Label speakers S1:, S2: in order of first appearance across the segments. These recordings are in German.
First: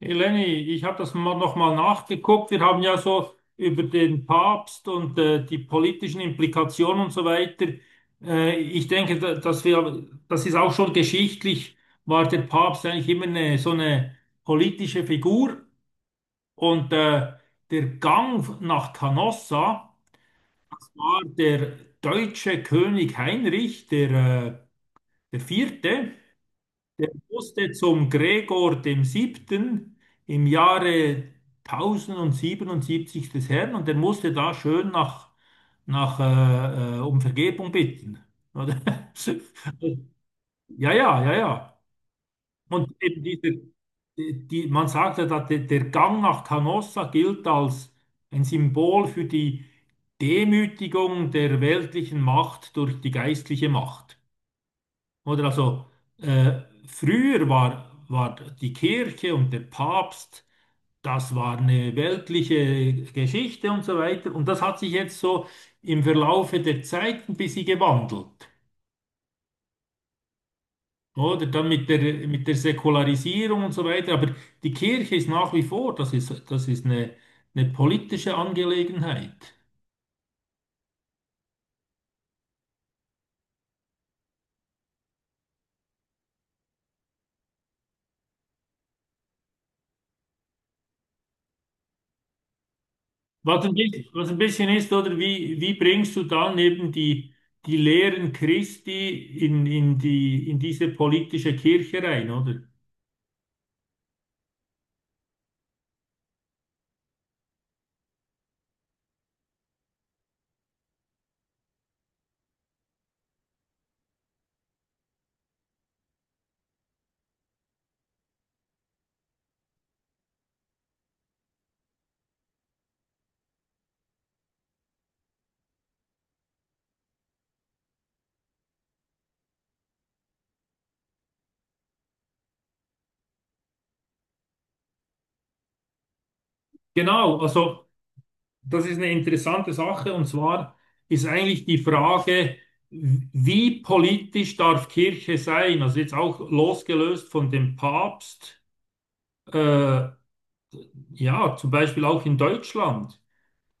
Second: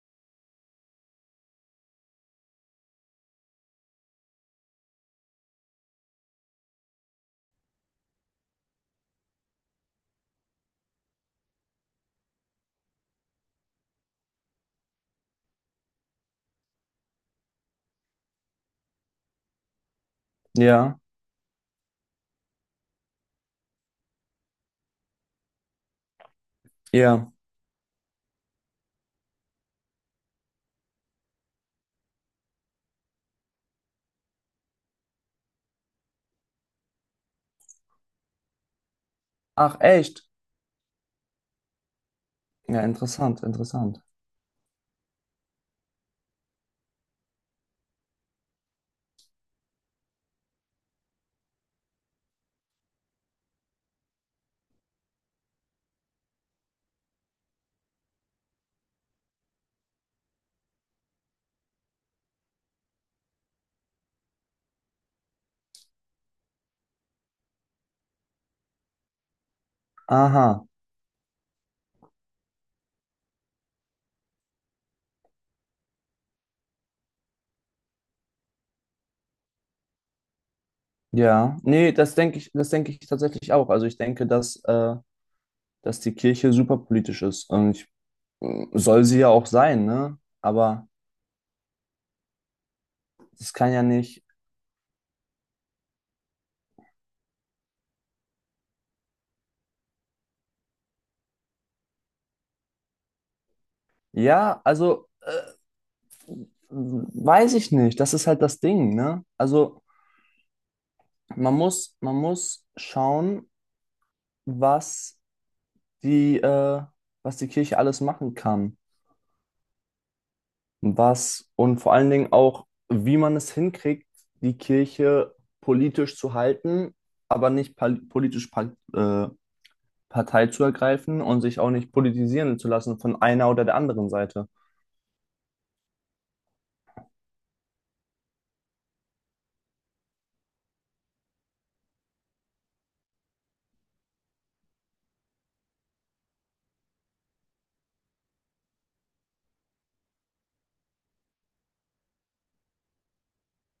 S1: Eleni, ich habe das mal nochmal nachgeguckt. Wir haben ja so über den Papst und die politischen Implikationen und so weiter. Ich denke, dass wir, das ist auch schon geschichtlich, war der Papst eigentlich immer eine, so eine politische Figur. Und der Gang nach Canossa, das
S2: Ja,
S1: war der deutsche König Heinrich, der, äh, der Vierte. Der
S2: ja.
S1: musste zum Gregor dem Siebten im Jahre 1077 des Herrn und der musste da schön nach, nach um Vergebung bitten. Oder?
S2: Ach, echt?
S1: Ja, ja, ja, ja.
S2: Ja,
S1: Und eben
S2: interessant,
S1: dieser,
S2: interessant.
S1: die, man sagt ja, dass der, der Gang nach Canossa gilt als ein Symbol für die Demütigung der weltlichen Macht durch die geistliche Macht. Oder also äh, früher war die Kirche und der Papst, das war eine weltliche Geschichte und so weiter. Und das hat sich jetzt so im Verlaufe der Zeit ein bisschen gewandelt.
S2: Aha,
S1: Oder dann mit der Säkularisierung und so weiter. Aber die Kirche ist nach wie vor, das ist eine politische Angelegenheit.
S2: ja. Nee, das denke ich tatsächlich auch. Also ich denke, dass, dass die Kirche super politisch ist. Soll sie ja auch sein, ne? Aber das kann ja nicht.
S1: Was ein bisschen ist, oder wie, wie bringst du dann eben die, die Lehren Christi in die, in diese politische Kirche rein, oder?
S2: Ja, also weiß ich nicht. Das ist halt das Ding, ne? Also man muss schauen, was die, äh, was die Kirche alles machen kann. Was und vor allen Dingen auch, wie man es hinkriegt, die Kirche politisch zu halten, aber nicht politisch Partei zu ergreifen und sich auch nicht politisieren zu lassen von einer oder der anderen Seite.
S1: Genau, also das ist eine interessante Sache und zwar ist eigentlich die Frage, wie politisch darf Kirche sein? Also jetzt auch losgelöst von dem Papst, äh, ja, zum Beispiel auch in Deutschland.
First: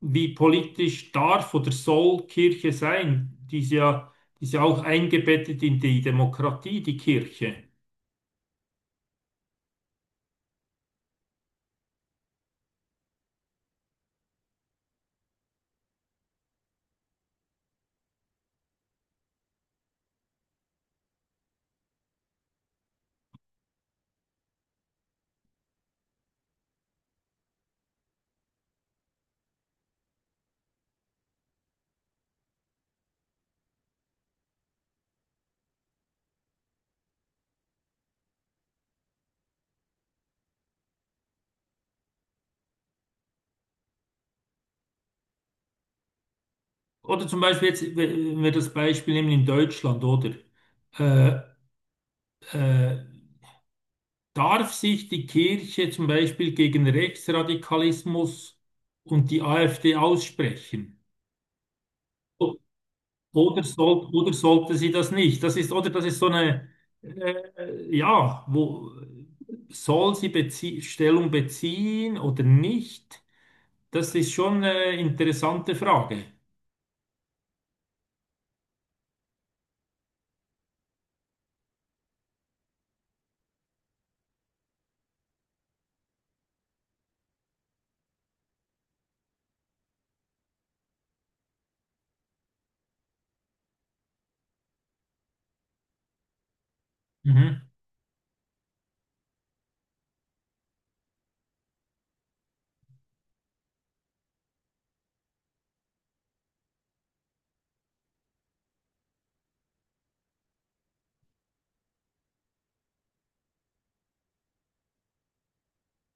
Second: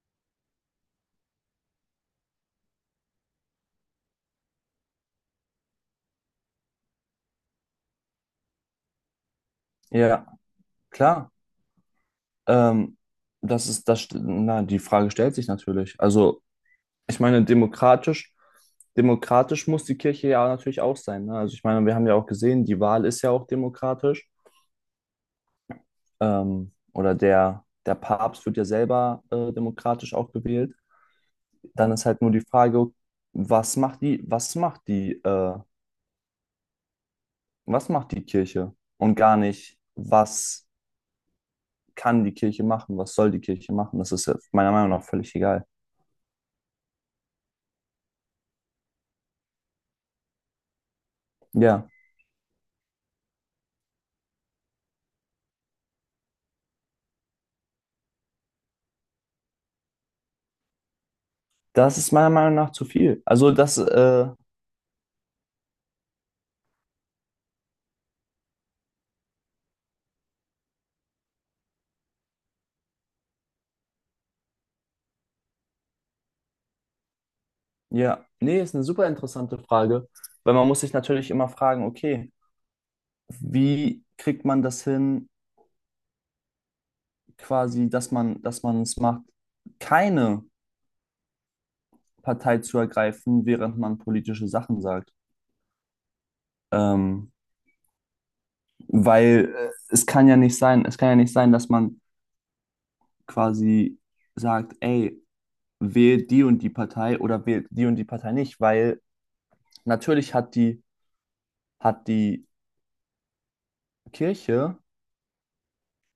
S1: Wie politisch darf oder soll Kirche sein? Die ist ja auch eingebettet in die Demokratie, die Kirche.
S2: Ja, klar. Ähm, das ist das, na, die Frage stellt sich natürlich. Also, ich meine, demokratisch muss die Kirche ja natürlich auch sein. Ne? Also, ich meine, wir haben ja auch gesehen, die Wahl ist ja auch demokratisch. Oder der Papst wird ja selber demokratisch auch gewählt. Dann ist halt nur die Frage, was macht was macht die Kirche? Und gar nicht, was kann die Kirche machen, was soll die Kirche machen? Das ist ja meiner Meinung nach völlig egal.
S1: Oder zum Beispiel jetzt, wenn wir das Beispiel nehmen in Deutschland, oder? Äh,
S2: Ja,
S1: äh, darf sich die Kirche zum Beispiel gegen Rechtsradikalismus und die AfD aussprechen?
S2: das ist meiner Meinung nach zu viel. Also
S1: Oder, soll, oder sollte sie das nicht? Das ist, oder das ist so eine, ja, wo soll sie bezie Stellung beziehen oder nicht? Das ist schon eine interessante Frage.
S2: ja, nee, ist eine super interessante Frage, weil man muss sich natürlich immer fragen, okay, wie kriegt man das hin, quasi, dass man es macht, keine Partei zu ergreifen, während man politische Sachen sagt. Ähm,
S1: Mhm.
S2: weil es kann ja nicht sein, es kann ja nicht sein, dass man quasi sagt, ey, wählt die und die Partei oder wählt die und die Partei nicht, weil natürlich hat die Kirche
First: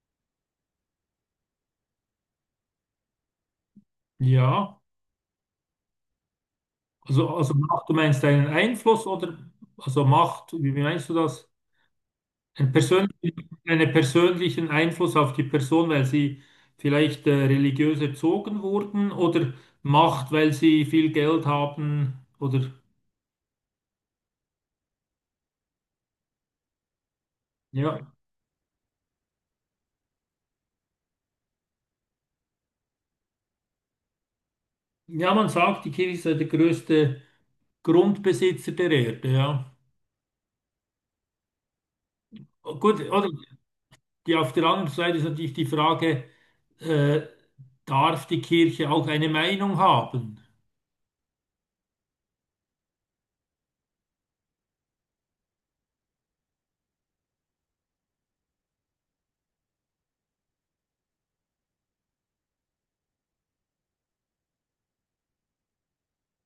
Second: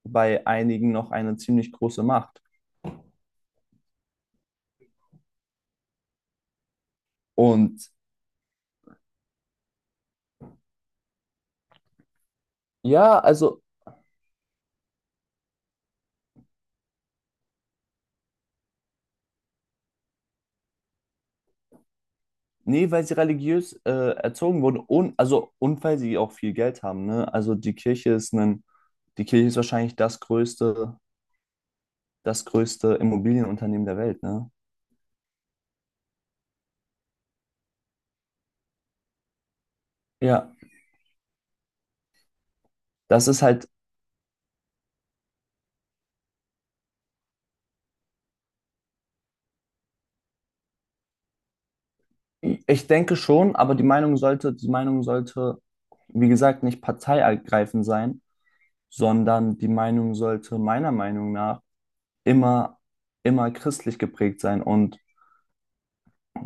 S2: bei einigen noch eine ziemlich große Macht.
S1: Ja, also Macht,
S2: Und
S1: du meinst einen Einfluss oder also Macht, wie wie meinst du das? Ein
S2: ja,
S1: persönlichen,
S2: also,
S1: einen persönlichen Einfluss auf die Person, weil sie vielleicht religiös erzogen wurden oder Macht, weil sie viel Geld haben oder
S2: nee, weil sie religiös erzogen wurden und, also, und weil sie auch viel Geld haben, ne?
S1: ja.
S2: Die Kirche ist wahrscheinlich das größte Immobilienunternehmen der Welt, ne?
S1: Ja, man sagt, die Kirche sei der größte Grundbesitzer der Erde, ja.
S2: Ja,
S1: Gut, oder
S2: das ist halt,
S1: die, auf der anderen Seite ist natürlich die Frage, äh, darf die Kirche auch eine Meinung haben?
S2: ich denke schon, aber die Meinung sollte, wie gesagt, nicht parteiergreifend sein, sondern die Meinung sollte meiner Meinung nach immer, immer christlich geprägt sein und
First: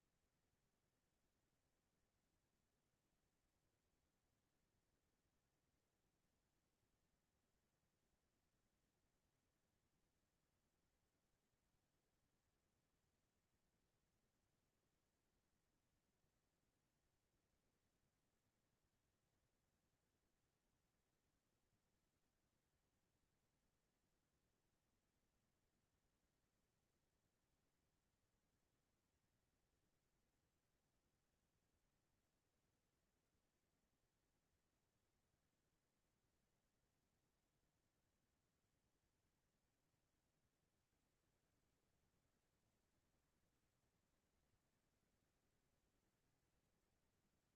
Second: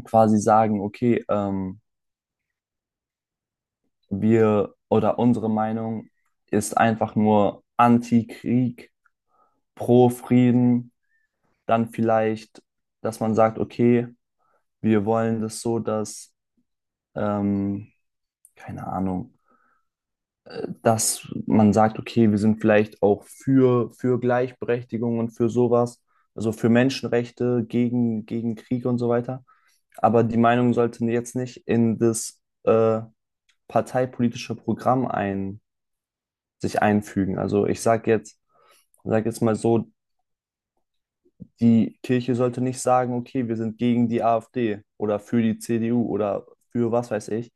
S2: quasi sagen, okay, wir oder unsere Meinung ist einfach nur Anti-Krieg, Pro-Frieden, dann vielleicht, dass man sagt, okay, wir wollen das so, dass ähm, keine Ahnung, dass man sagt, okay, wir sind vielleicht auch für, Gleichberechtigung und für sowas, also für Menschenrechte, gegen, gegen Krieg und so weiter. Aber die Meinung sollte jetzt nicht in das parteipolitische Programm ein, sich einfügen. Also sag jetzt mal so, die Kirche sollte nicht sagen, okay, wir sind gegen die AfD oder für die CDU oder für was weiß ich,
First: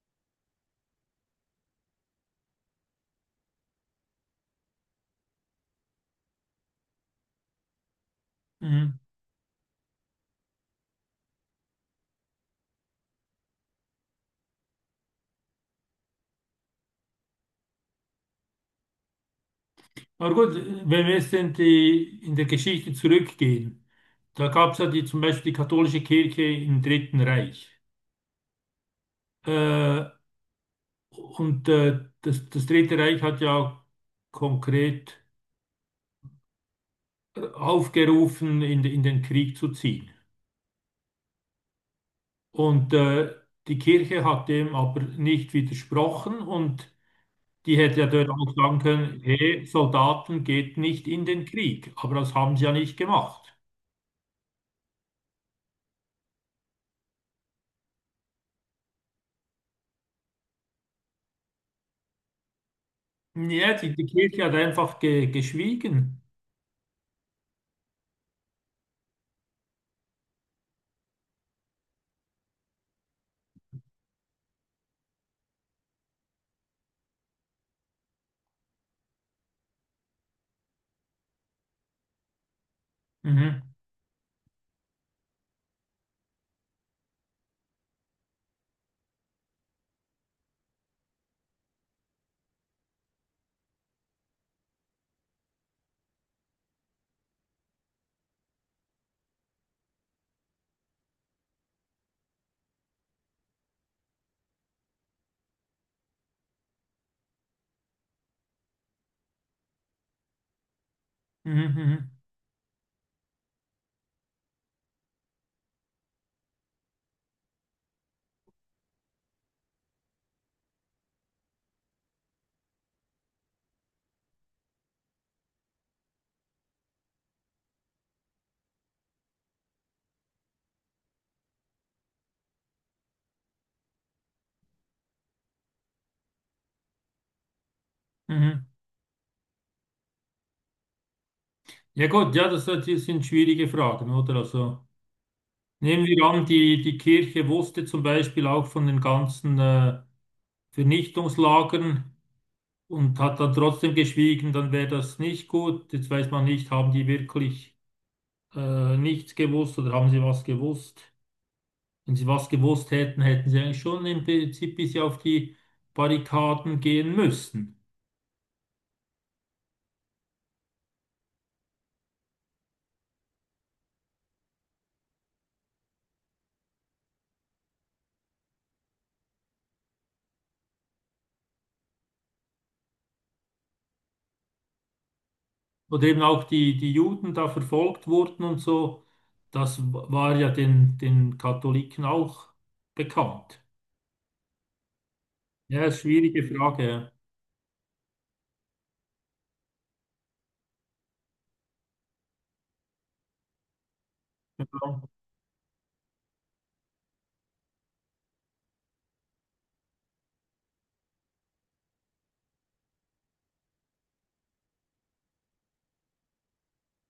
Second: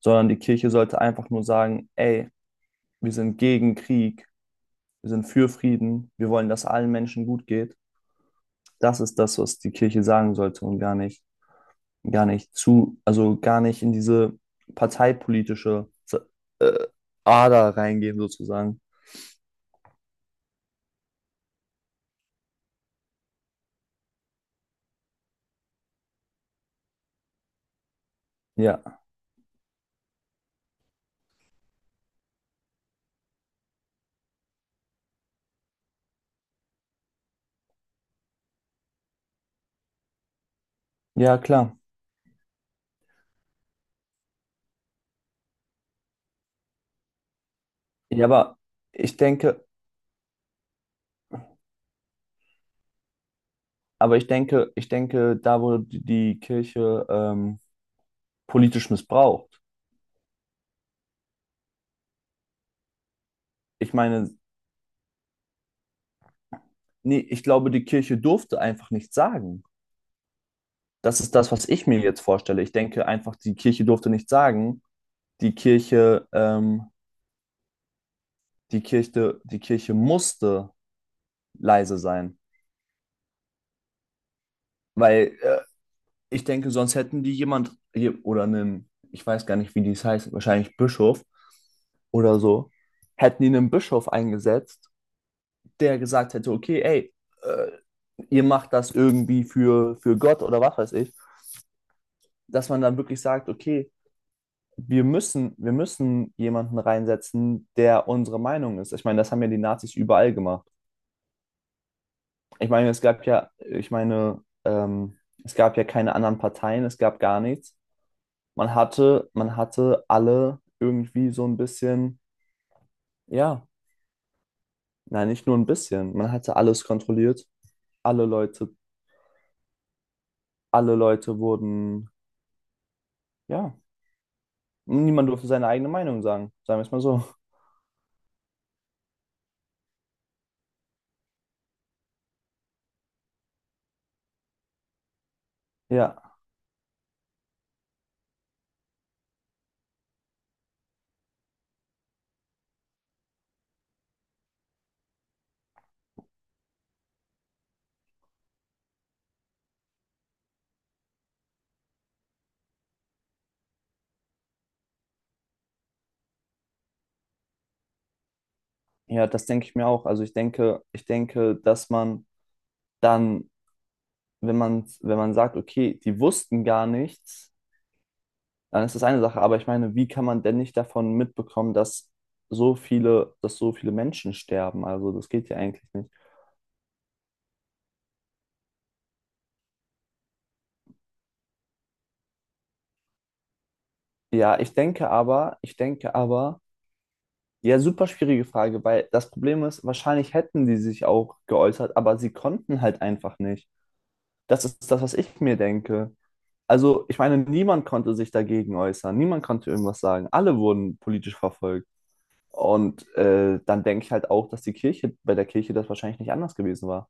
S2: sondern die Kirche sollte einfach nur sagen, ey, wir sind gegen Krieg, wir sind für Frieden, wir wollen, dass allen Menschen gut geht.
S1: Mhm.
S2: Das ist das, was die Kirche sagen sollte und gar nicht zu, also gar nicht in diese parteipolitische äh, Ader reingehen sozusagen.
S1: Aber gut, wenn wir jetzt in die, in der Geschichte zurückgehen, da gab es ja die, zum Beispiel die katholische Kirche im Dritten Reich.
S2: Ja,
S1: Äh, und das, das Dritte Reich hat ja konkret aufgerufen, in den Krieg zu ziehen.
S2: ja, klar.
S1: Und die Kirche hat dem aber nicht widersprochen und die hätte ja
S2: Ja,
S1: dort auch
S2: aber
S1: sagen
S2: ich
S1: können, hey,
S2: denke,
S1: Soldaten geht nicht in den Krieg. Aber das haben sie ja nicht gemacht.
S2: aber ich denke, da wurde die Kirche politisch missbraucht.
S1: Ja,
S2: Ich
S1: die, die
S2: meine,
S1: Kirche hat einfach geschwiegen.
S2: nee, ich glaube, die Kirche durfte einfach nichts sagen. Das ist das, was ich mir jetzt vorstelle. Ich denke einfach, die Kirche durfte nichts sagen, die Kirche, ähm, die Kirche musste leise sein,
S1: Mhm.
S2: weil ich denke, sonst hätten die jemand oder einen, ich weiß gar nicht, wie dies heißt, wahrscheinlich Bischof oder so, hätten die einen Bischof eingesetzt, der gesagt hätte, okay, ey, äh, ihr macht das irgendwie für Gott oder was weiß ich, dass man dann wirklich sagt, okay, wir müssen jemanden reinsetzen, der unsere Meinung ist. Ich meine, das haben ja die Nazis überall gemacht.
S1: Mhm.
S2: Ich meine, es gab ja, ich meine, es gab ja keine anderen Parteien, es gab gar nichts. Man hatte alle irgendwie so ein bisschen, ja, nein, nicht nur ein bisschen, man hatte alles kontrolliert. Alle Leute, alle Leute wurden, ja, niemand durfte seine eigene Meinung sagen, sagen wir es mal so.
S1: Mhm. Mhm. Ja gut, ja, das, das sind schwierige Fragen, oder? Also nehmen wir
S2: Ja,
S1: an, die, die Kirche wusste zum Beispiel auch von den ganzen Vernichtungslagern. Und hat dann trotzdem geschwiegen, dann wäre das nicht gut. Jetzt weiß man nicht, haben die wirklich nichts gewusst oder haben sie was gewusst? Wenn sie was gewusst hätten, hätten sie eigentlich schon im Prinzip bis auf die Barrikaden gehen müssen.
S2: ja, das denke ich mir auch. Also ich denke, dass man dann, wenn man sagt, okay, die wussten gar nichts, dann ist das eine Sache. Aber ich meine, wie kann man denn nicht davon mitbekommen, dass dass so viele Menschen sterben? Also das geht ja eigentlich
S1: Oder
S2: nicht.
S1: eben auch die, die Juden da verfolgt wurden und so, das war ja den, den Katholiken auch bekannt.
S2: Ja, ich denke aber,
S1: Ja, ist eine schwierige Frage.
S2: ja, super schwierige Frage, weil das Problem ist, wahrscheinlich hätten die sich auch geäußert, aber sie konnten halt einfach nicht. Das
S1: Ja.
S2: ist das, was ich mir denke. Also, ich meine, niemand konnte sich dagegen äußern, niemand konnte irgendwas sagen. Alle wurden politisch verfolgt. Und dann denke ich halt auch, dass die Kirche, bei der Kirche das wahrscheinlich nicht anders gewesen war.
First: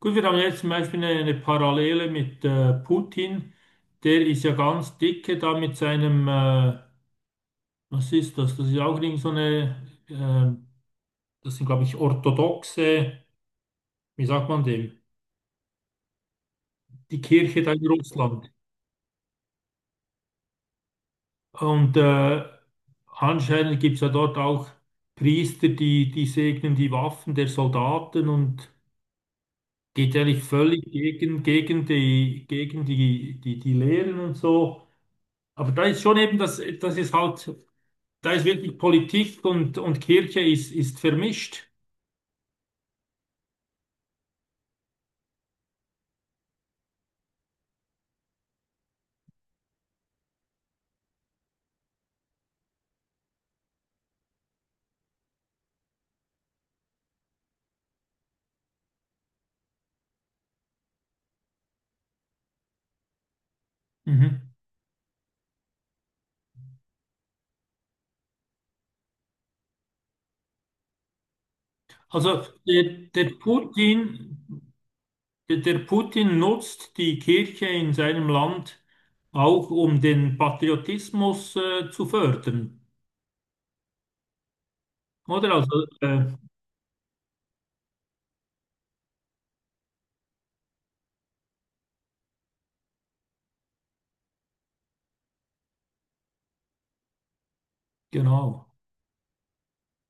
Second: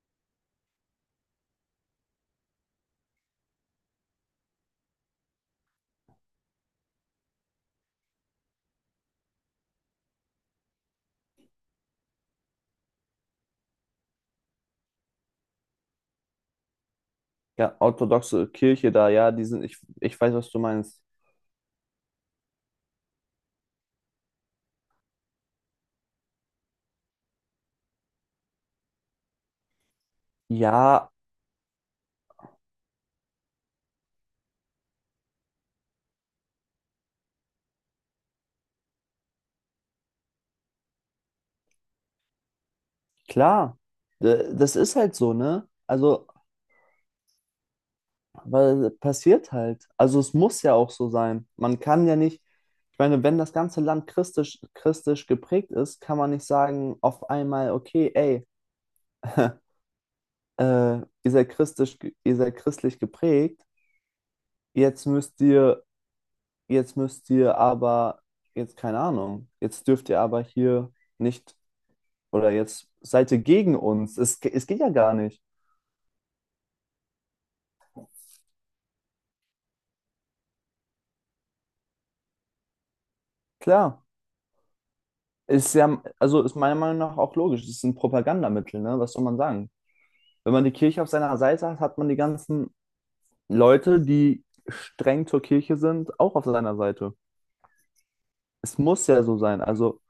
S1: Gut, wir haben jetzt zum Beispiel eine Parallele mit Putin. Der ist ja ganz dicke da mit seinem, was ist das? Das ist auch irgend so eine, das sind, glaube ich, orthodoxe, wie sagt man dem? Die Kirche da
S2: Ja,
S1: in
S2: orthodoxe
S1: Russland.
S2: Kirche da, ja, die sind, ich weiß, was du meinst.
S1: Und anscheinend gibt es ja dort auch Priester, die, die segnen die Waffen der Soldaten und geht eigentlich völlig
S2: Ja,
S1: gegen, gegen die, die, die Lehren und so. Aber da ist schon eben das, das ist halt. Da ist wirklich Politik und Kirche ist, ist vermischt.
S2: klar, das ist halt so, ne? Also, weil passiert halt. Also, es muss ja auch so sein. Man kann ja nicht, ich meine, wenn das ganze Land christlich geprägt ist, kann man nicht sagen, auf einmal, okay, ey, äh, ihr seid christlich, ihr seid christlich geprägt,
S1: Mhm.
S2: jetzt müsst ihr, jetzt müsst ihr aber, jetzt keine Ahnung, jetzt dürft ihr aber hier nicht.
S1: Also
S2: Oder jetzt
S1: der
S2: seid ihr gegen uns. Es
S1: Putin,
S2: geht ja gar nicht.
S1: der, der Putin nutzt die Kirche in seinem Land auch, um den Patriotismus zu fördern.
S2: Klar.
S1: Oder?
S2: Ist
S1: Also,
S2: ja, also ist meiner Meinung nach auch logisch. Es ist ein Propagandamittel, ne? Was soll man sagen? Wenn man die Kirche auf seiner Seite hat, hat man die ganzen Leute, die streng zur Kirche sind, auch auf seiner Seite.
S1: genau.
S2: Es muss ja so sein. Also